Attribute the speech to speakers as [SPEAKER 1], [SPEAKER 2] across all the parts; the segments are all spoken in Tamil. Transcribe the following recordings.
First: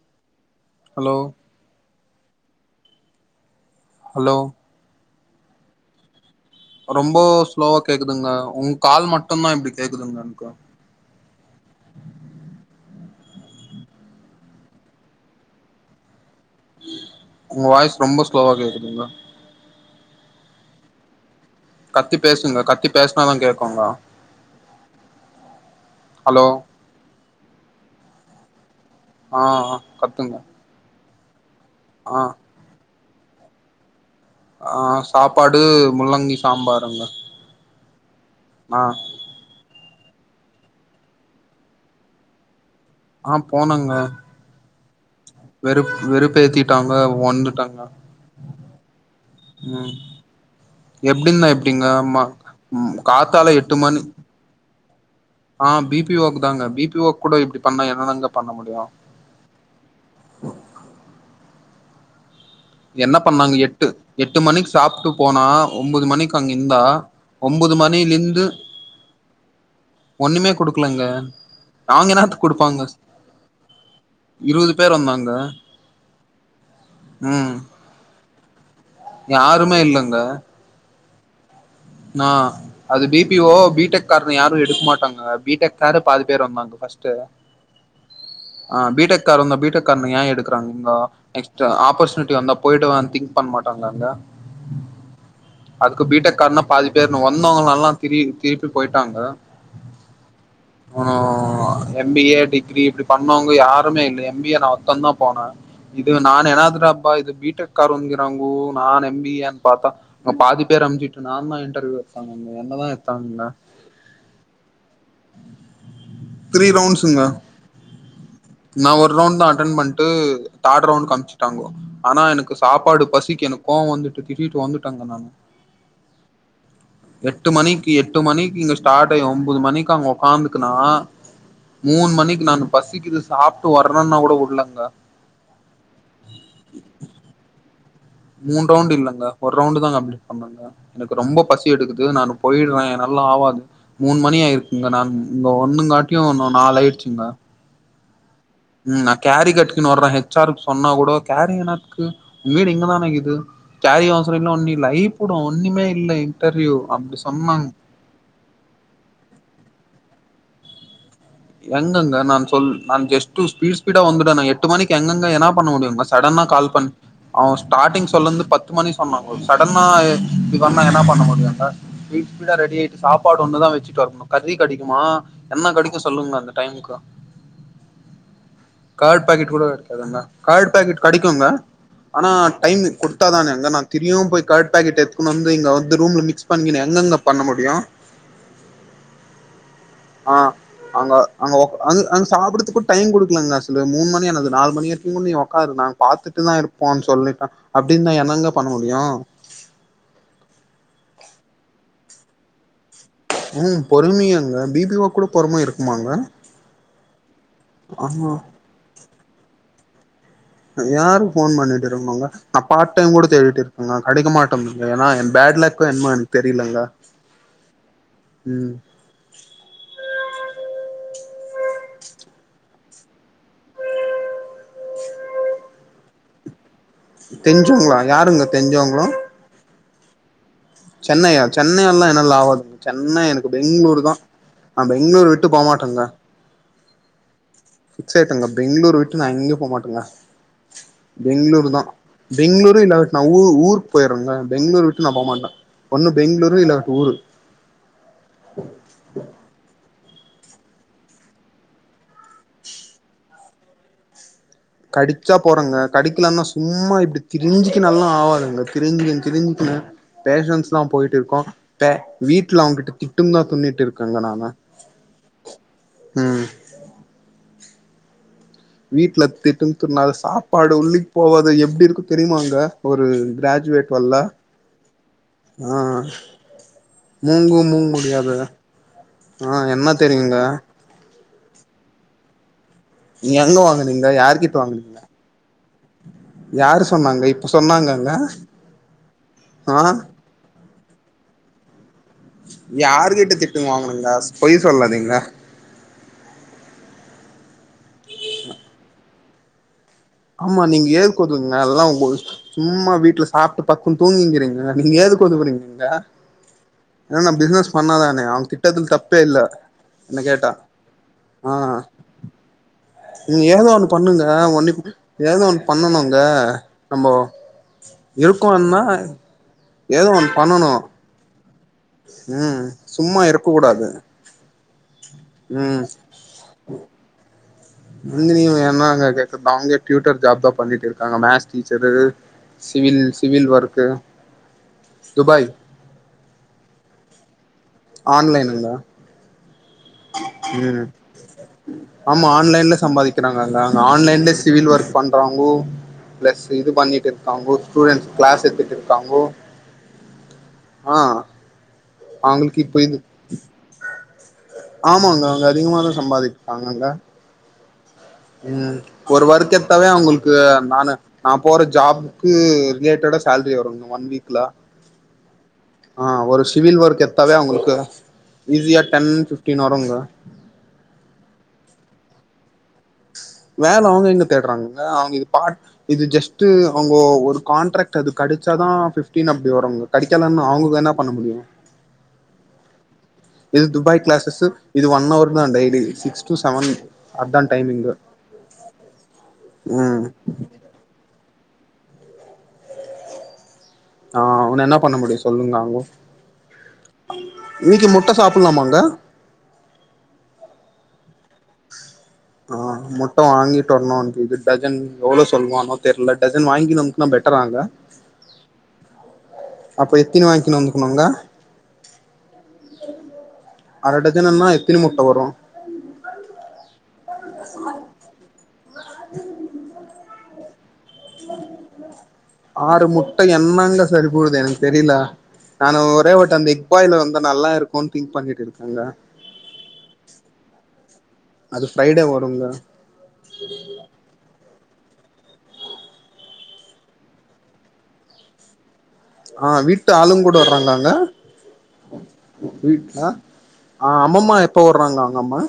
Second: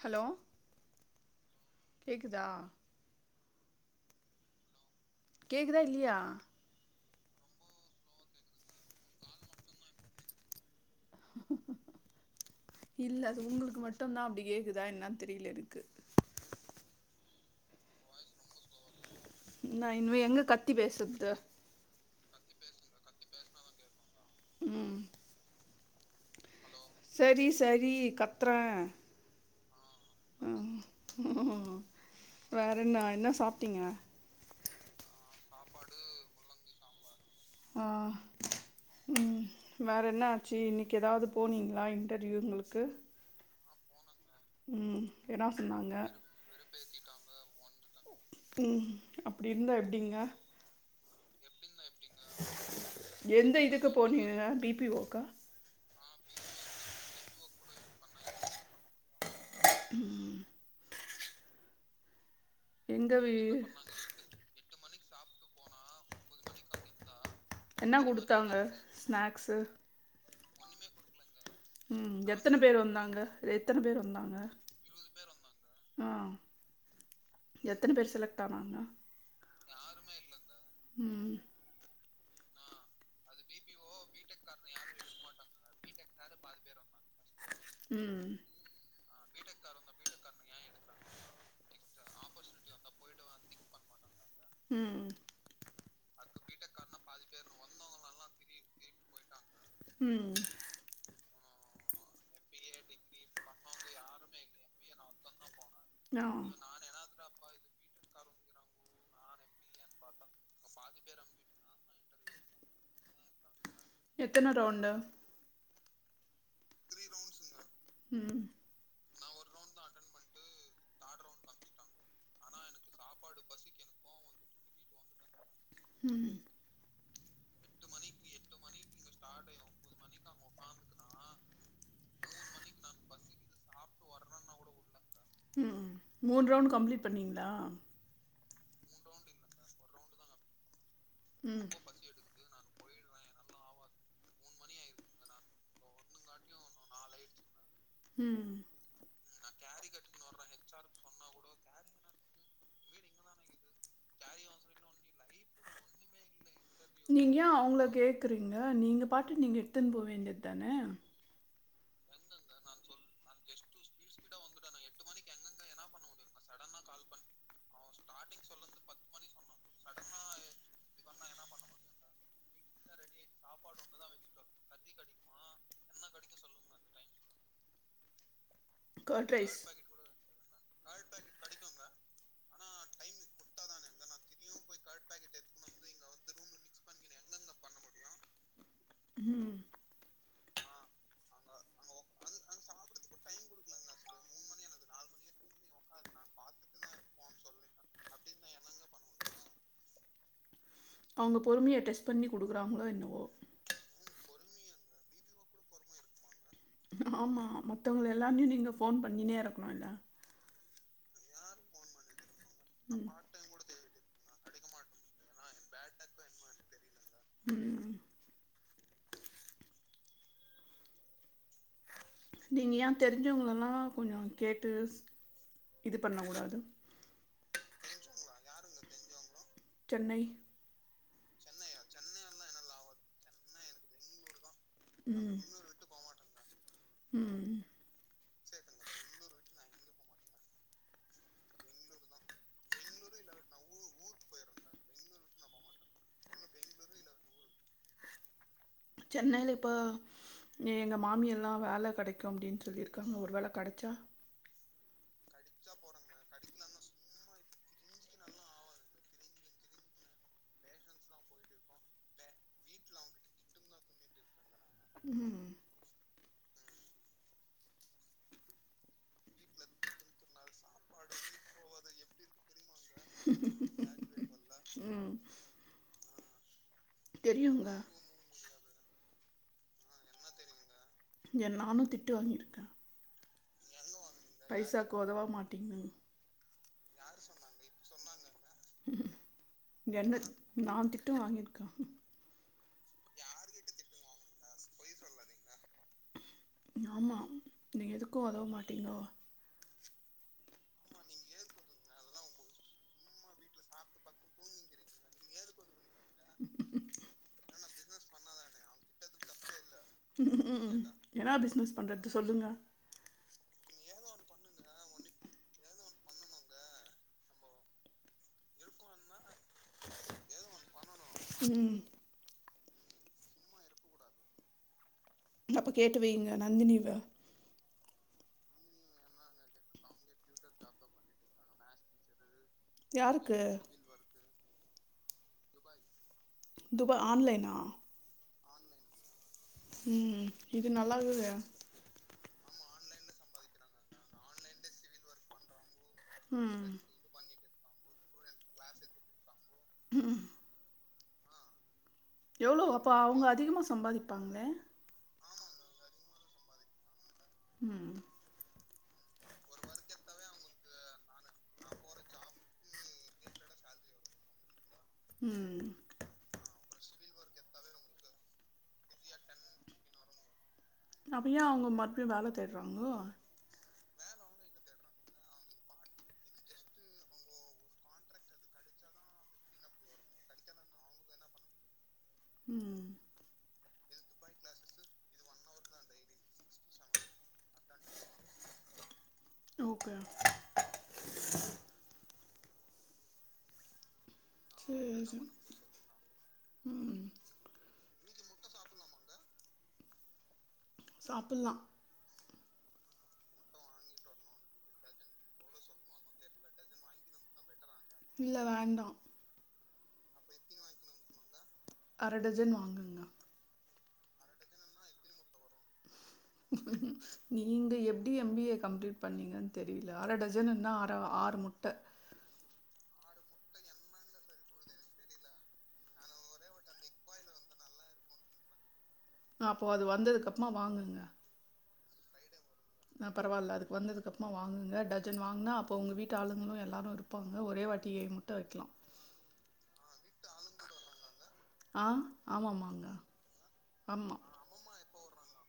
[SPEAKER 1] ஹலோ
[SPEAKER 2] ஹலோ
[SPEAKER 1] கேக்குதா
[SPEAKER 2] ஹலோ
[SPEAKER 1] கேக்குதா இல்லீயா
[SPEAKER 2] ரொம்போ ஸ்லோவா கேக்குதுங்க உங் கால் மட்டுந்தா இப்புடி கேக்குதுங்க என்க்கு
[SPEAKER 1] இல்ல அது உங்குளுக்கு மட்டும்தா அப்டி கேக்குதா என்னன் தெரில எனக்கு
[SPEAKER 2] உங்க வாய்ஸ் ரொம்ப ஸ்லோவா கேக்குதுங்க
[SPEAKER 1] நா இனிமே எங்க கத்தி பேசற்து
[SPEAKER 2] கத்தி பேசுங்க கத்தி பேசுனாதா கேக்குங்க
[SPEAKER 1] ம்
[SPEAKER 2] ஹலோ
[SPEAKER 1] சேரி சேரி கத்துறே
[SPEAKER 2] ஆ ஆ ஆ கத்துங்க
[SPEAKER 1] ம்
[SPEAKER 2] ஆ
[SPEAKER 1] வேறென்னா ன்ன சாப்ட்டீங்க
[SPEAKER 2] ஆ சாப்பாடு முள்ளங்கி சாம்பாருங்க
[SPEAKER 1] ஆ
[SPEAKER 2] நா
[SPEAKER 1] ம் வேற என்ன ஆச்சி இன்னிக்கி ஏதாவது போனீங்ளா இன்டர்வியூங்குளுக்கு
[SPEAKER 2] ஆ போனங்க
[SPEAKER 1] ம் என்னா
[SPEAKER 2] வெறு
[SPEAKER 1] சொன்னாங்க
[SPEAKER 2] வெறுப்பேத்திட்டாங்க வந்துட்டாங்க
[SPEAKER 1] ம் அப்டி இருந்தா
[SPEAKER 2] ம்
[SPEAKER 1] எப்டிங்க
[SPEAKER 2] எப்பிடிங்க எப்பிடிங்க ம காத்தால
[SPEAKER 1] எந்த
[SPEAKER 2] எட்டு
[SPEAKER 1] இதுக்கு
[SPEAKER 2] மணி
[SPEAKER 1] போனீங்க பி பி ஓ க்கா
[SPEAKER 2] ஆ பிபிஓக்கு தாங்க பிபிஓக் கூட இப்பிடி பண்ணா என்னங்க பண்ண முடியு
[SPEAKER 1] ம் எங்க
[SPEAKER 2] என்ன
[SPEAKER 1] வீ
[SPEAKER 2] பண்ணாங்க எட்டு எட்டு மணிக்கு சாப்புட்டு போனா ஒம்பது மணிக்கு அங்க இந்தா ஒம்பது
[SPEAKER 1] என்ன
[SPEAKER 2] மணிலிருந்து
[SPEAKER 1] குடுத்தாங்க ஸ்நாக்ஸு
[SPEAKER 2] ஒன்னுமே குடுக்கலங்க நாங்க
[SPEAKER 1] ம்
[SPEAKER 2] என்னாத்துக்கு
[SPEAKER 1] எத்தன பேர்
[SPEAKER 2] குடுப்பாங்க
[SPEAKER 1] வந்தாங்க எத்தன பேர் வந்தாங்க
[SPEAKER 2] இருவது பேர் வந்தாங்க
[SPEAKER 1] ஆ
[SPEAKER 2] ம்
[SPEAKER 1] எத் எத்தன பேர் செலக்ட் ஆணாங்க
[SPEAKER 2] யாருமே இல்லங்க
[SPEAKER 1] ம்
[SPEAKER 2] நா அது பிபிஓ பிடெக் காரங்கள யாரு எடுக்க மாட்டாங்க பிடெக் காரு பாதி பேர் வந்தாங்க ஃபஸ்ட்டு
[SPEAKER 1] ம்
[SPEAKER 2] காருங்க வந்தா பிடெக் காரன ஏன் எடுக்கறாங்கன்னா நெக்ஸ்ட் ஆப்பர்சுனிட்டி வந்தா போயிட்டுவா திங்க் பண்ண மாட்டாங்க
[SPEAKER 1] ம்
[SPEAKER 2] அதுக்கு பிட்டெக் காரண பாதி பேரு வந்தவங்க எல்லா திரு திருப்பி போயிட்டாங்க
[SPEAKER 1] ம்
[SPEAKER 2] ஆ எம் பி ஏ டிகிரி இப்டி பண்ணவுங்க யாருமே இல்ல எம் பி ஏ நா ஒருத்தந்தா போன இது
[SPEAKER 1] ஆ
[SPEAKER 2] நானு ஏனாதுனாப்பா இது பீ டெக் காரோங்கிறாங்கோ நான் எம் பி ஏன் பாத்தா அங்க பாதி பேர் [unintelligible] நார்மல் இன்டர்வியூ எட்த்தாங்க என்னதா எட்த்தாங்கங்க
[SPEAKER 1] எத்தன ரவுண்டு
[SPEAKER 2] த்ரீ ரவ்ண்ட்ஸுங்க
[SPEAKER 1] ம்
[SPEAKER 2] ரவ்ண்ட் தா அட்டன் பண்ட்டு தார்ட் ரவுண்ட்க்கு அமிச்சிட்டாங்கோ ஆனா எனக்கு சாப்பாடு பசிக்கு எனக்கு கோவோ வந்துட்டு திட்டிட்டு வந்துட்டங்க நானு
[SPEAKER 1] ம்
[SPEAKER 2] எட்டு மணிக்கி எட்டு மணிக்கி இங்க ஸ்டாட் ஆயு ஒம்போது மணிக்கி அங்க ஒக்காந்துக்குனா மூணு மணிக்கு நானு பசிக்கிது சாப்ட்டு வர்றன்னா கூட உட்லங்க
[SPEAKER 1] ம் மூண் ரவ்ண்ட் கம்ப்ளீட் பண்ணீங்ளா
[SPEAKER 2] மூன் ரவுண்ட் இல்லங்க ஒரு ரவுண்டு் தா கம்ப்ளீட் பண்ணங்க எனக்கு ரொம்ப
[SPEAKER 1] ம்
[SPEAKER 2] பசி எடுக்குது நானு போயிர்ற நல்லா ஆவாது மூண் மணி ஆயிருக்குங்க நான் இங்க ஒண்ணுங்காட்டியு ஒன்னு நாலாயிற்ச்சுங்க
[SPEAKER 1] ம்
[SPEAKER 2] ம் நா கேரி கட்டிகினு வர்ற ஹெச் ஆருக் சொன்னா கூடோ கேரினக்கு ஊ வீடு இங்கதானக்குது கேரி அவசரொ இன்னு ஒன்னு இல்ல பயப்புடு ஒன்னுமே இல்லை
[SPEAKER 1] நீங்க ஏ அவுங்கள கேக்குறீங்க நீங்க பாட்டு நீங்க எடுத்துன் போ வேண்டிய தான
[SPEAKER 2] எங்கங்க நான் சொல் நான் கெஸ்ட் ஹௌஸ் ஸ்பீட் ஸ்பீடா வந்துட் நா எட்டு மணிக்கு எங்கங்க என்னா பண்ண முடியுங்க சடனா கால் பண் அவ ஸ்டாட்டிங் சொல்லந்து பத்து மணி சொன்னாங்கோ சடனா எ இப்டி பண்ணா என்னா பண்ண முடியுங்கள் ஸ்பீட் ஸ்பீடா ரெடியாயிட்டு சாப்பாடு ஒண்ணுதா வெச்சிட்டு வர்ணு கறி கடைக்குமா என்ன கடைக் கு சொல்லுங்க அந்த டைமுக்கு காட்
[SPEAKER 1] கர்ட்
[SPEAKER 2] பாக்கெட்
[SPEAKER 1] ரைஸ்
[SPEAKER 2] கூட கெடைக்காது என்ன கர்ட் பேக்கெட் கடைக்குங்க ஆனா டைம் குடுத்தா தானே அங்க நான் திரியும் போய் கர்ட் பேக்கெட் எடுத்துகுனு வந்து இங்க வந்து ரூம்ல மிக்ஸ் பண்ணியினு எங்கங்க பண்ண முடியு
[SPEAKER 1] உம்
[SPEAKER 2] ஆ அங்க அங்க ஒக் அங் அங் சாப்புர்றதுக்கூட டைம் குடுக்லங்க [unintelligible] மூண் மணி ஆனது நாலு மணி வரிக்குங்கூட நீங்க ஒக்காரு நாங் பாத்துட்டுதா எடுப்போன் சொல்லிட்டா அப்டிந்தா என்னங்க பண்ண முடியு
[SPEAKER 1] அவுங்க பொறுமைய டெஸ் பண்ணி குடுக்குறாங்களோ என்னவோ
[SPEAKER 2] ம் பொறுமையாங்க பி பி ஓக் கூட பொறும இருக்குமாங்க
[SPEAKER 1] ஆமா மத்தவங்க
[SPEAKER 2] ஆமா
[SPEAKER 1] எல்லாரையு நீங்க ஃபோன் பண் ணினே இருக்கணு இல்ல
[SPEAKER 2] யாருக் ஃபோன் பண்ணிட் இருக்கணுங்க நா பார்ட்
[SPEAKER 1] ம்
[SPEAKER 2] டைம் கூட தேடிட்டு இருக்கங்க கடைக்கமாட் [unintelligible] ஏன்னா ஏ பேட் லக்கோ என்மோ எனக் தெரியிலங்க
[SPEAKER 1] உம்
[SPEAKER 2] உம்
[SPEAKER 1] நீங்க ஏ தெரிஞ்சவங்களலா கொஞ்சொ கேட்டு இது பண்ண கூடாது
[SPEAKER 2] தெஞ்சவ்ங்களா யாருங்க தெஞ்சவ்ங்கோ
[SPEAKER 1] சென்னை
[SPEAKER 2] சென்னையா சென்னையெல்லா என்னால ஆவாதுங்க சென்னை எனக்கு பெங்ளூரு தா நீ பெங்ளூரு
[SPEAKER 1] ம்
[SPEAKER 2] விட்டு போ மாட்டங்க
[SPEAKER 1] ம்
[SPEAKER 2] கேட்டேங்க பெங்களூரு விட்டு நா எங்கே போகமாட்டேங்க பெங்களூரு தா பெங்களூரு இல்ல நா ஊ ஊருக்கு போயிடுறேங்க பெங்களூர் விட்டு நா போகமாட்ட ஒண்ணு பெங்களூரு இல்ல ஊரு
[SPEAKER 1] சென்னையில இப்ப இங்க எங்க மாமி யெல்லா வேலை கெடைக்கும் அப்டின்னு சொல்லியிருக்காங்க ஒரு வேலை கெடைச்சா
[SPEAKER 2] கடிச்சா போறங்க கடிக்கலாம்னா சும்மா இப்டி திரிஞ்சிக்கன்னல்லாம் ஆவாதுங்க திரிஞ்சிகின்னு திரிஞ்சிக்கின்னு பேஷன்ஸ் எல்லாம் போயிட்டு இருக்கோம் வீட்ல அவங்ககிட்ட திட்டுன்ட்டுதா துண்ணுட்டு இருக்கேங்க நானு
[SPEAKER 1] ம்
[SPEAKER 2] ம் வீட்ல திட்டுன்னு துண்ணாக சாப்பாடு உள்ளிக்கு போவாது எப்டி இருக்கும் தெரியுமாாங்க ஒரு கிராஜுவேட் வல்ல
[SPEAKER 1] ம்
[SPEAKER 2] ஆ மூங்கும்
[SPEAKER 1] தெரியுங்க
[SPEAKER 2] மூங்கு முடியாது ஆ என்ன தெரியுங்க
[SPEAKER 1] ஏ நானும் திட்டு வாங்கிருக்கே
[SPEAKER 2] நீங்க எங்க வாங் னீங்க யார் கிட்டட வாங்கீனிங்க
[SPEAKER 1] ஒதவ மாட்டீங்கன்னு
[SPEAKER 2] யார் சொ சொன்னாங்க இப்ப சொன்னாங்கங்க
[SPEAKER 1] ம்.
[SPEAKER 2] ஆ
[SPEAKER 1] என்ன நா தி ட்டு வாங்கியிருக்கோம்
[SPEAKER 2] யாரு கிட்ட திட்டு வாங்கனுங்க பொய் சொல்லாதீங்க
[SPEAKER 1] ஆமா நீ எதுக்கும் உதவ மாட்டீங்களோ
[SPEAKER 2] ஆமா நீங்க ஏதுக்கதுவீங்க அதெல்லாம் உங்க சும்மா வீட்டுல சாப்பிட்டு படுக்குன்னு தூங்கிங்கீங்க நீங்க ஏதுக்குதுவுறீங்கங்க ஏன நா பிசினஸ் பண்ணாதானே அவங்க திட்டறத்துல தப்பே இல்ல என்ன
[SPEAKER 1] ம்
[SPEAKER 2] கேட்டா
[SPEAKER 1] ம் என்னா
[SPEAKER 2] ஆ
[SPEAKER 1] பிசினஸ் பண்றதுக்கு சொல்லுங்க
[SPEAKER 2] நீங்க ஏதோ ஒண்ணு பண்ணுங்க ஒன்ன ஏதோ ஒண்ணு பண்ணணுங்க நம்போ இருக்கோம்ன்னா ஏதோ ஒண்ணு பண்ணணும்
[SPEAKER 1] ம்
[SPEAKER 2] ம் சும்மா இருக்க கூடாது
[SPEAKER 1] அப்ப கேட்டு வையங்க நந்தினி வ
[SPEAKER 2] நந்தினிய என்னாங்க கேக்கறது அவங்களே டியூட்டர் ஜாப் தா பண்ணிட்டு இருக்காங்க மேக்ஸ் டீச்சரு சிவில்
[SPEAKER 1] யாருக்கு
[SPEAKER 2] சிவில் ஒர்க்கு துபாய்
[SPEAKER 1] துபை ஆன்லைனா
[SPEAKER 2] ஆன்லைனுங்களா
[SPEAKER 1] ம் இது
[SPEAKER 2] ம்
[SPEAKER 1] நல்ல இருக்குதே
[SPEAKER 2] ஆமா ஆன்லைன்ல சம்பாதிக்கிறாங்கங்கங்க ஆன்லைன்ல சிவில் ஒர்க் பண்றாங்கோ பிளஸ்
[SPEAKER 1] ம்
[SPEAKER 2] இது பண்ணிட்டு இருக்காங்கோ ஸ்டூடெண்ட்ஸ் கிளாஸ் எடுத்துட்டு இருக்காங்கோ
[SPEAKER 1] ம்
[SPEAKER 2] ஆ அவங்களுக்கு
[SPEAKER 1] எவ்ளோ
[SPEAKER 2] இப்ப
[SPEAKER 1] அப்ப
[SPEAKER 2] இது
[SPEAKER 1] அவங்க அதிகமா சம்பாதிப்பாங்களே
[SPEAKER 2] ஆமாங்க அங்க அதிகமாதா சம்பாதிப்பாங்கங்க
[SPEAKER 1] ம்
[SPEAKER 2] ம், ஒரு வர்க் எடுத்தாவே அவங்களுக்கு நானு நா போற ஜாப்க்கு ரிலேட்டடா சேலரி வரும்ங்க ஒன் வீக்ல
[SPEAKER 1] ம்
[SPEAKER 2] ஆ ஒரு சிவில் ஒர்க் எடுத்தாவே அவங்களுக்கு ஈஸியா டென் ஃபிஃப் டீன் வருங்க
[SPEAKER 1] அப்ப ஏ அவங்க மறுபடியு வேலை தேடுறாங்க
[SPEAKER 2] வேலை அவங்க எங்க தேடுறாங்கங்க, அவங்க இது பார்ட், இது ஜஸ்ட் அவங்க ஒரு கான்ட்ராக்ட் அது கெடைச்சாதா ஃபிஃப்டீன் அப்டி வருங்க கடைக்கலனா அவங்க என்ன பண்ண முடியு
[SPEAKER 1] ம்
[SPEAKER 2] இது துபாய் கிளாஸஸ் இது ஒன் ஹவர் தா டெய்லி சிக்ஸ் டு செவன் அது தா டைம் இங்க
[SPEAKER 1] ஓகே
[SPEAKER 2] ம் ஆ, அவனு என்ன பண்ண
[SPEAKER 1] சரி
[SPEAKER 2] முடியு
[SPEAKER 1] சரி
[SPEAKER 2] சொல்லுங்க அங்க
[SPEAKER 1] ம்
[SPEAKER 2] நீங்க முடிச் ச்சா சாப்புட்லாமாங்க
[SPEAKER 1] சாப்புட்லா
[SPEAKER 2] ஆ, முட்டை வாங்கிட்டு வரணு இது டஜன் எவ்வளோ சொல்லுவானோ தெரில டஜன் வாங்கினு வந்துகினா பெட்டராங்க
[SPEAKER 1] இல்ல வேண்டா
[SPEAKER 2] அப்ப எத்தினி வாங்கிக்னு வந்துக்கணுங்க
[SPEAKER 1] அர டஜன் வாங்குங்க
[SPEAKER 2] அர டஜனுன்னா எத்தின முட்ட வரு
[SPEAKER 1] நீங்க எப்டி எம் பி ஏ கம்ப்ளீட் பண்ணீங்கன் தெரில அர டஜனுன்னா அரை ஆறு முட்ட
[SPEAKER 2] ஆறு முட்டைஎன்னங்க சரி போடுது எனக்கு தெரில நானு ஒரே வட்ட அந்த எக்பாய்ல வந்து நல்லா இருக்குன் திங்க் பண்ணிட்டு இருக்கங்க
[SPEAKER 1] அப்போ அது வந்ததுக்கப்மா வாங்குங்க
[SPEAKER 2] அது ஃப்ரைடே வருங்க
[SPEAKER 1] ஆ பரவால்ல அதுக்கு வந்தது அப்றோ வாங்குங்க டஜன் வாங்னா அப்ப உங்க வீட்டு ஆளுங்களு எல்லாரு இருப்பாங்க ஒரே வாட்டியே முட்ட வைக்கலா
[SPEAKER 2] ஆ வீட்டு ஆளுங் கூட வர்றாங்காலாங்க
[SPEAKER 1] ஆ ஆமாமாங்கா
[SPEAKER 2] ஆ அம்மம்மா எப்போ வர்றாங்க அங்க அம்மா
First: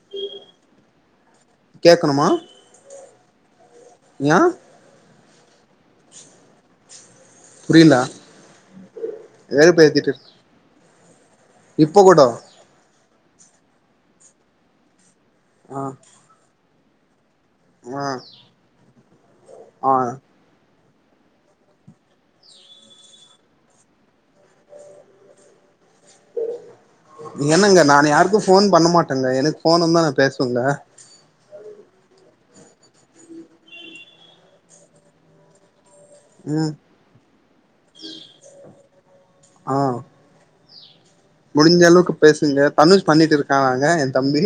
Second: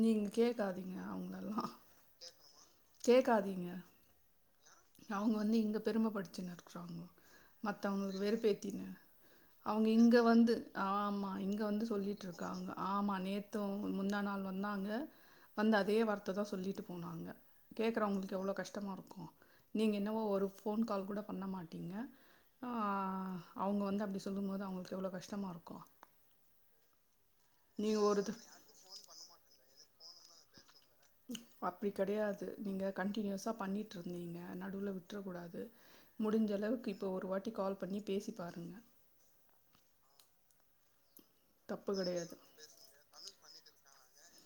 [SPEAKER 1] நீங்க கேக்காதீங்க அவங்கல்லா
[SPEAKER 2] கேக்கணுமா
[SPEAKER 1] கேக்காதீங்க
[SPEAKER 2] ஏ
[SPEAKER 1] அவங்க வந்து இங்க பெரும படுத்தினு இருக்குறாங்க
[SPEAKER 2] புரில
[SPEAKER 1] மத்தவங்கள வெறுப்பேத்தினு அவங்க
[SPEAKER 2] வெறுப்பேத்திட்டு
[SPEAKER 1] இங்க வந்து ஆமா இங்க வந்து
[SPEAKER 2] இப்ப கூட
[SPEAKER 1] சொல்லிட்டு இருக்காங்க ஆமா நேத்து முந்தா நாளு வந்தாங்க வந்து
[SPEAKER 2] ஆ
[SPEAKER 1] அதே வார்த்த தா சொல்லிட்டு
[SPEAKER 2] ஆ
[SPEAKER 1] கேக்கறவங்களுக்கு எவ்ளோ கஷ்டமா இருக்கும்
[SPEAKER 2] ஆ
[SPEAKER 1] நீங்க என்னவோ ஒரு போன் கால் கூட பண்ண மாட்டிங்க ஆ அவங்க வந்து அப்டி சொல்லும் போது அவங்களுக்கு எவ்ளோ கஷ்டமா இருக்கு
[SPEAKER 2] இல்லனா இங்க நானு
[SPEAKER 1] ஒரு த-
[SPEAKER 2] யாருக்கு போன் பண்ண மாட்டேங்க எனக்கு போன் வந்தா பேசுங்க
[SPEAKER 1] அப்டி கெடயாது நீங்க கண்ட்டினியூசா பண்ணிட்ருந்திங்க நடுவுல விட்ர கூடாது
[SPEAKER 2] ம்
[SPEAKER 1] முடிஞ்சளவுக்கு இப்போ ஒரு வாட்டி கால் பண்ணி பேசி பாருங்க
[SPEAKER 2] ஆ முடிஞ்ச
[SPEAKER 1] தப்பு
[SPEAKER 2] அளவுக்கு
[SPEAKER 1] கெடையாது
[SPEAKER 2] பேசுங்க தனுஷ் பண்ணிட்டு இருக்கானாங்க தம்பி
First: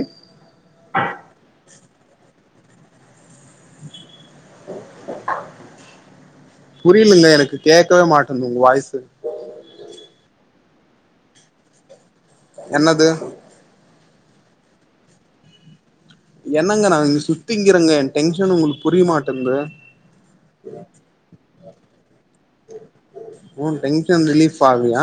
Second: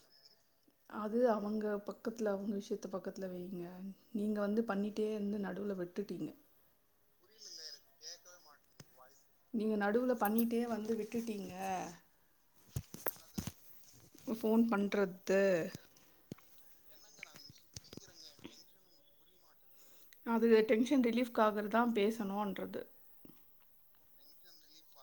[SPEAKER 1] அது அவங்க பக்கத்துல அவங்க விஷயத் து பக்கத்துல வைங்க நீங்க வந்து பண்ணிட்டே இருந்து நடுவுல விட்டுடீங்க
[SPEAKER 2] புரியலங்க எனக்கு கேட்கவே மாட்டேன்து உங்க வாய்ஸு
[SPEAKER 1] நீங்க நடுவுல பண்ணிட்டே வந் விட்டுட்டீங்க
[SPEAKER 2] என்னது
[SPEAKER 1] ஃபோன் பண்றது
[SPEAKER 2] என்னங்க நா இங் சுத்திங்கிறங்க என் டென்ஷன் உங்ளுக்கு புரியமாட்டுன்து
[SPEAKER 1] அது டென்ஷன் ரிலீஃப்காகற்தா பேசணு ன்றது
[SPEAKER 2] ஊன் டென்ஷன் ரிலீஃப் ஆகுலியா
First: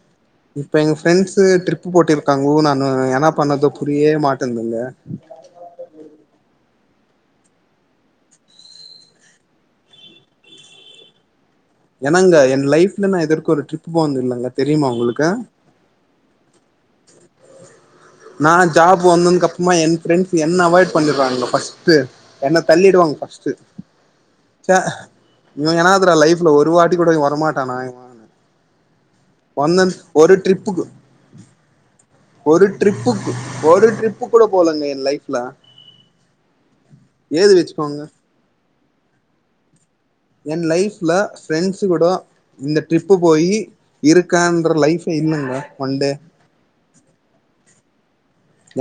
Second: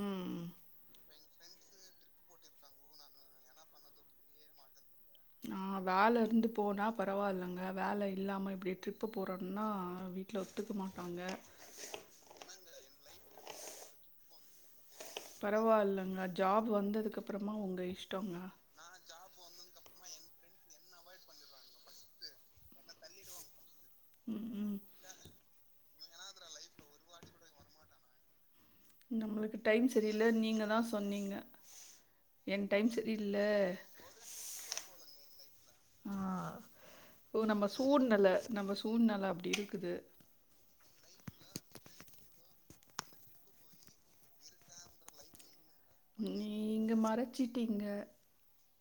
[SPEAKER 1] ம்
[SPEAKER 2] இப்ப எங்க ஃப் ஃப்ரெண்ட்ஸு ட்ரிப்பு போட்டிருக்காங்கு நானு என்ன பண்ணது புரியவே மாட்டன்துங்க
[SPEAKER 1] பரவால்லங்க வேல இல்லாம இப்புடியே ட்ரிப்பு போறோன்னா வீட்ல ஒத்துக்க மாட்டாங்க
[SPEAKER 2] என்னங்க என் லைஃப்ல நா இதுவர்கு ஒரு ட்ரிப்பு போன்தில்லங்க தெரியுமா உ
[SPEAKER 1] பரவால்லங்க ஜாப் வந்ததுக்கப் புறமா உங்க இஷ்
[SPEAKER 2] நா ஜாப்பு வந்தன் கப்புமா என் ஃப்ரெண்ட்ஸ் என்ன அவாய்ட் பண்ணிர்றாங்க ஃபர்ஸ்ட்டு என்ன தள்ளிடுவாங் ஃபர்ஸ்ட்டு
[SPEAKER 1] ம் ம்
[SPEAKER 2] ச்ச இவுனுங்க [unintelligible] துற லைஃப்ல ஒரு வாட்டி கூட இவ வரமாட்டானா இவ [inaudible]
[SPEAKER 1] நம்முளுக்கு டைம்
[SPEAKER 2] ஒன்னன் ஒரு
[SPEAKER 1] சரியில்லன் நீங்க தா
[SPEAKER 2] ட்ரிப்புக்கு
[SPEAKER 1] சொன்னீங்க என் டைம் ச
[SPEAKER 2] ப்புக்கு ஒரு ட்ரிப்பு கூட போலங்க எ ன் லைஃப்ல
[SPEAKER 1] ஆ ஓ
[SPEAKER 2] ஏது
[SPEAKER 1] நம்ப
[SPEAKER 2] வச்சுக்கோங்க
[SPEAKER 1] சூழ்நல நம்ப ஸ் சூழ்நல அப்புடி இருக்குது
[SPEAKER 2] என் லைஃப்ல ஃப்ரெண்ட்ஸு குட இந்த ட்ரிப்பு போயி இருக்கேன்ற லைஃபு இல்லங்க ஒன் டே
[SPEAKER 1] நீ இங்க மறச்சிட் டிங்க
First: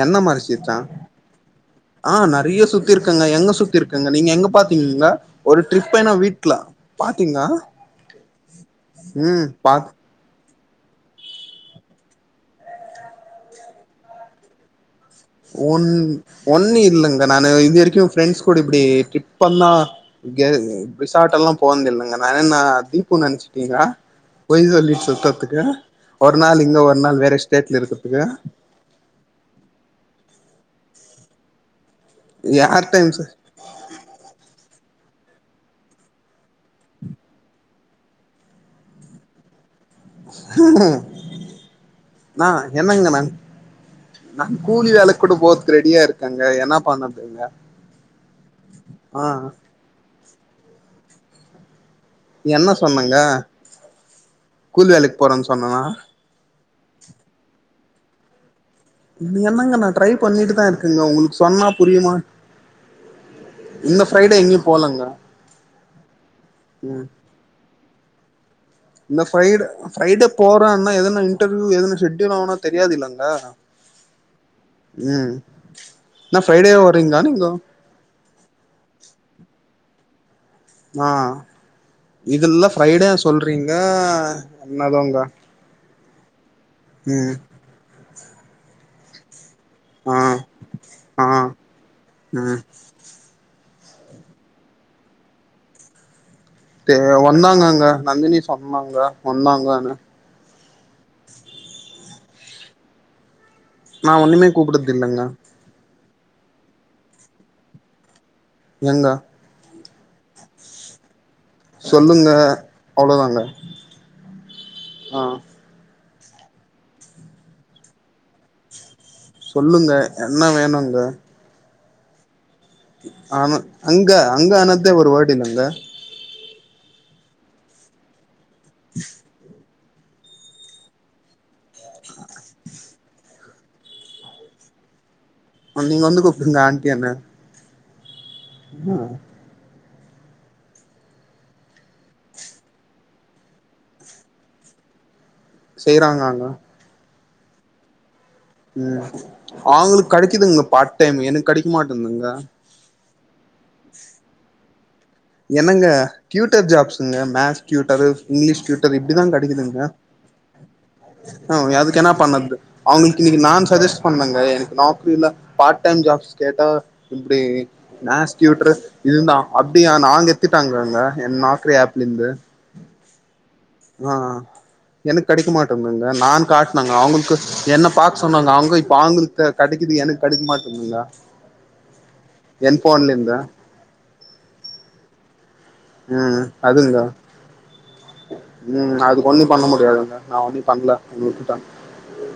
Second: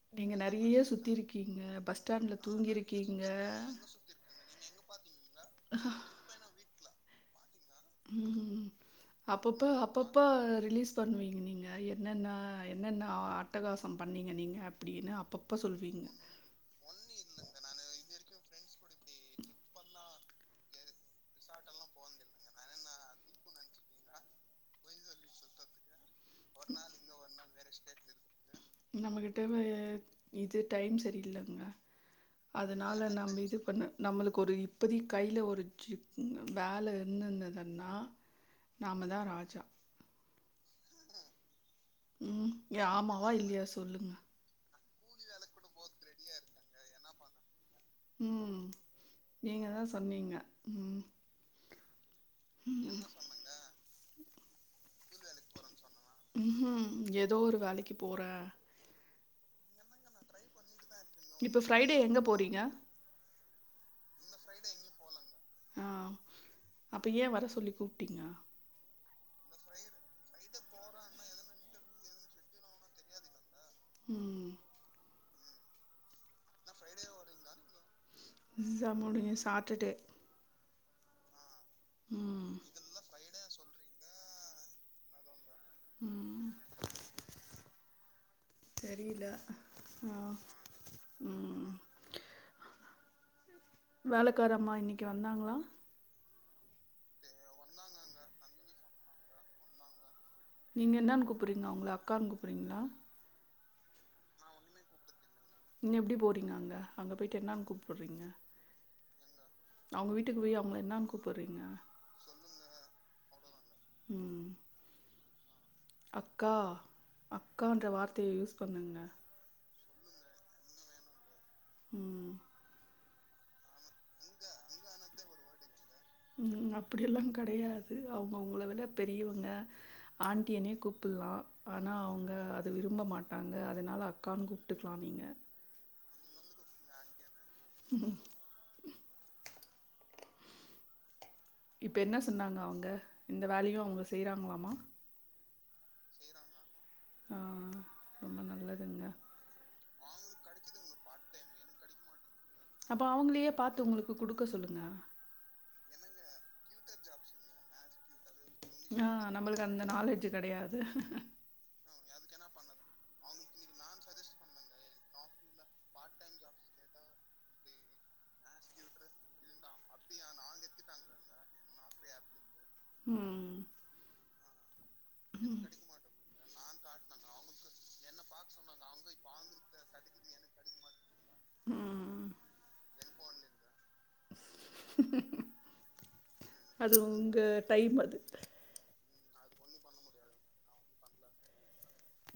[SPEAKER 2] என்ன மாரி சீர்ச்சா
[SPEAKER 1] பஸ்
[SPEAKER 2] ஆ
[SPEAKER 1] ஸ்டாண்ட்ல
[SPEAKER 2] நெறைய
[SPEAKER 1] தூங்கிருக்கீங்க
[SPEAKER 2] சுத்திருக்கங்க எங்க சுத்திர்கங்க நீங்க எங்க பாத்தீங்கங்க ஒரு ட்ரிப்பே நா வீட்ல பாத்தீங்கா
[SPEAKER 1] உம் அப்பப்ப
[SPEAKER 2] பாத்
[SPEAKER 1] அப்பப்ப ரிலீஸ் பண்வீங்க நீங்க என்னன்ன என்னன்ன அட்டகாசம் பண்ணிங்க நீங்கப்
[SPEAKER 2] ஒன் ஒன்னு இல்லங்க நானு இது வரைக்கு ஃப்ரெண்ட்ஸ் கூட இப்டி ட்ரிப்பந்தா ரி ரிசாட்டல்லா போன்தில்லங்க நா என்னா தீப்புன் நெனச்சுட்டீங்கா பொய் சொல்லிட் சுத்தற்துக்கு ஒரு நாள் இங்க ஒரு நாள் வேற ஸ்டேட்ல இருக்கத்துக்கு
[SPEAKER 1] நம்மகிட்ட வ இது டைம் சரியில்லங்க
[SPEAKER 2] யார்
[SPEAKER 1] அதனால
[SPEAKER 2] டைம் ச
[SPEAKER 1] நம்ம இது பண்ண நம்மளுக் கொரு இப்பொதி கைல ஒரு ஜி வேல இர்நன்னுதுன்னா நாம தா ராஜா
[SPEAKER 2] நா
[SPEAKER 1] ம் ஏ ஆமாவா
[SPEAKER 2] என்னங்கனன்
[SPEAKER 1] இல்லையா சொல்லுங்க
[SPEAKER 2] நன் கூலி வேலக் கூட போறதுக்கு ரெடியா இருக்காங்க என்ன பண்ணறதுங்க
[SPEAKER 1] உம் நீங்க தான் சொன்னீங்க உம்
[SPEAKER 2] என்ன சொன்னங்க கூலி வேலக்
[SPEAKER 1] உம் உம் எதோ ஒரு வேலக்கி போற
[SPEAKER 2] இன்னு என்னங்க நா ட்ரை பண்ணிட்டுதான் இருக் கங்க உங்குளுக்கு
[SPEAKER 1] இப்போ
[SPEAKER 2] சொன்னா
[SPEAKER 1] ஃப்ரைடே எங்கே
[SPEAKER 2] புரியுமான்
[SPEAKER 1] போறீங்க
[SPEAKER 2] இந்த ஃபிரைடே எங்கியும் போலங்க
[SPEAKER 1] ஆ
[SPEAKER 2] உம்
[SPEAKER 1] டிங்க
[SPEAKER 2] இந்த ஃபிரைடே ஃபிரைடே போறான்னா எதனா இன்டெரிவ் எதனா ஷெட்டியுல் ஆனா தெரியாது இல்லங்க
[SPEAKER 1] ம்
[SPEAKER 2] உம் நா ஃபிரைடே வறீங்கா நீங்கோ
[SPEAKER 1] எக்ஸாம் முடிஞ்சு சாட்டர்டே
[SPEAKER 2] ஆஹ்
[SPEAKER 1] ம்
[SPEAKER 2] இதுல்ல ஃபிரைடே சொல்றீங்க என்ன தோங்க
[SPEAKER 1] உம்
[SPEAKER 2] உம்
[SPEAKER 1] தெரியில உம்
[SPEAKER 2] ஆ
[SPEAKER 1] உம்
[SPEAKER 2] ம்
[SPEAKER 1] வேலக்காரம்மா இன்னிக்கி வந்தாங்களா
[SPEAKER 2] தே வந்தாங்கங்க நந்தினி சொன்னாங்க வந்தாங்கனு
[SPEAKER 1] நீங்க என்னானு கூப்புறிங்க அவுங்கள அக்கான்னு கூப் றிங்களா
[SPEAKER 2] நா ஒண்ணுமே கூப்புட்டது தில்லங்க
[SPEAKER 1] பின்ன எப்டி போறீங்க அங்க அங்கே போயிட்டு என்னானு கூப்புட்றீங்க
[SPEAKER 2] எங்க
[SPEAKER 1] அவுங்க வீட்டுக்கு போய் அவங்கள என்னான்
[SPEAKER 2] சொல்லுங்க அவ்ளோ தாங்க
[SPEAKER 1] ம்
[SPEAKER 2] ஆ
[SPEAKER 1] அக்கா அக்கான்ற வார்த்தேய யூஸ் பண்ணுங்க
[SPEAKER 2] சொல்லுங்க என்ன வேணுங்க
[SPEAKER 1] ம்
[SPEAKER 2] ஆனா அங்க அங்க ஆனதே ஒரு வேடு இல்லங்க
[SPEAKER 1] ம் ம் அப்டியெல்லாங் கெடையாது அவ் உங்கள விட பெரியவுங்க ஆண்டியனே கூப்பில்லா ஆனா அவுங்க அத விரும்ப மாட்டாங்க அதனால அக்கான்னு கூப்ட்டுக்கிலா நீங்க
[SPEAKER 2] ஆ நீங்க வந்து கூப்புடுங்க ஆண்டியன்னு
[SPEAKER 1] ம்
[SPEAKER 2] ஆ
[SPEAKER 1] இப்ப என்ன சொன்னாங்க அவுங்க இந்த வேலையு அவுங்க செய்றாங்ளாமா
[SPEAKER 2] செய்றாங்கங்க
[SPEAKER 1] ஆ
[SPEAKER 2] ம்
[SPEAKER 1] நல்லதுங்க
[SPEAKER 2] அவுங்களுக் கெடைக்குதுங்க பார்ட் டைம் எனக் கெடைக்க மாட்டேன்துங்க
[SPEAKER 1] அப்ப அவுங்ளேயே பாத்து உங்களுக்கு குடுக்க சொல்லுங்க
[SPEAKER 2] என்னங்க க்யூட்டர் ஜாப்ஸுங்க மேக்ஸ் க்யூட்டரு இங்கிலீஷ் டியூட்டர்
[SPEAKER 1] ஆ
[SPEAKER 2] இப்டிதா
[SPEAKER 1] நம்மளுக்கு
[SPEAKER 2] கெடைக்குதுங்க
[SPEAKER 1] அந்த நாலேஜ் கிடையாது
[SPEAKER 2] [unintelligible] என்ன பண்ணது அவுங்களுக்கு இன்னைக்கு நான் சஜ்ஜெஸ் பண்ணங்க எனக்கு நாக்ரில பார்ட்டைம் ஜாப்ஸ் கேட்டா இப்டி மேக்ஸ் க்டியூட்டரு இதுதா அப்படியா நாங்க எத்திட்டாங்கங்க ஏ நாக்குரி ஆனப்பல இருந்து
[SPEAKER 1] ம்
[SPEAKER 2] ஆ எனக்கு கெடைக்க மாட்டேங்கங்க நான் காட் ங்க அவுங்களுக்கு என்ன பாக் சொன்னாங்க அவுங்க பாங்குனு தெ கெடைக்குது எனக்கு கெடைக்க மாட்டேன்துங்க
[SPEAKER 1] ம்
[SPEAKER 2] என் பலிபீடத்தின் அ ம்
[SPEAKER 1] அது
[SPEAKER 2] அதுங்க
[SPEAKER 1] உங்கள் டைம் அது
[SPEAKER 2] ம் அது ஒண்ணும் பண்ண முடியாதுங்க நா ஒன்னு பண்ல உங்களுக்கிட்ட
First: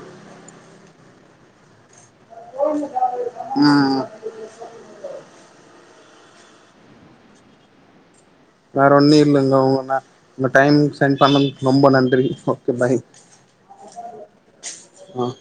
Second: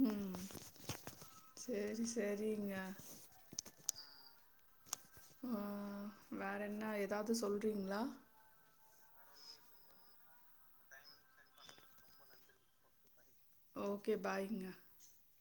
[SPEAKER 1] ம் சேரி சே
[SPEAKER 2] ம் ஏம்
[SPEAKER 1] ம்ம் வேற என்ன எதாவது சொல்றீங்ளா
[SPEAKER 2] வேற ஒன்னும் இல்லங்கோ ஒங்க ஒங்க டைம் சென்ட் பண்ணதுக் ரொம்ப நன்றி ஓகே பாய்
[SPEAKER 1] ஓகே பாய்ங்க
[SPEAKER 2] ஆஹ்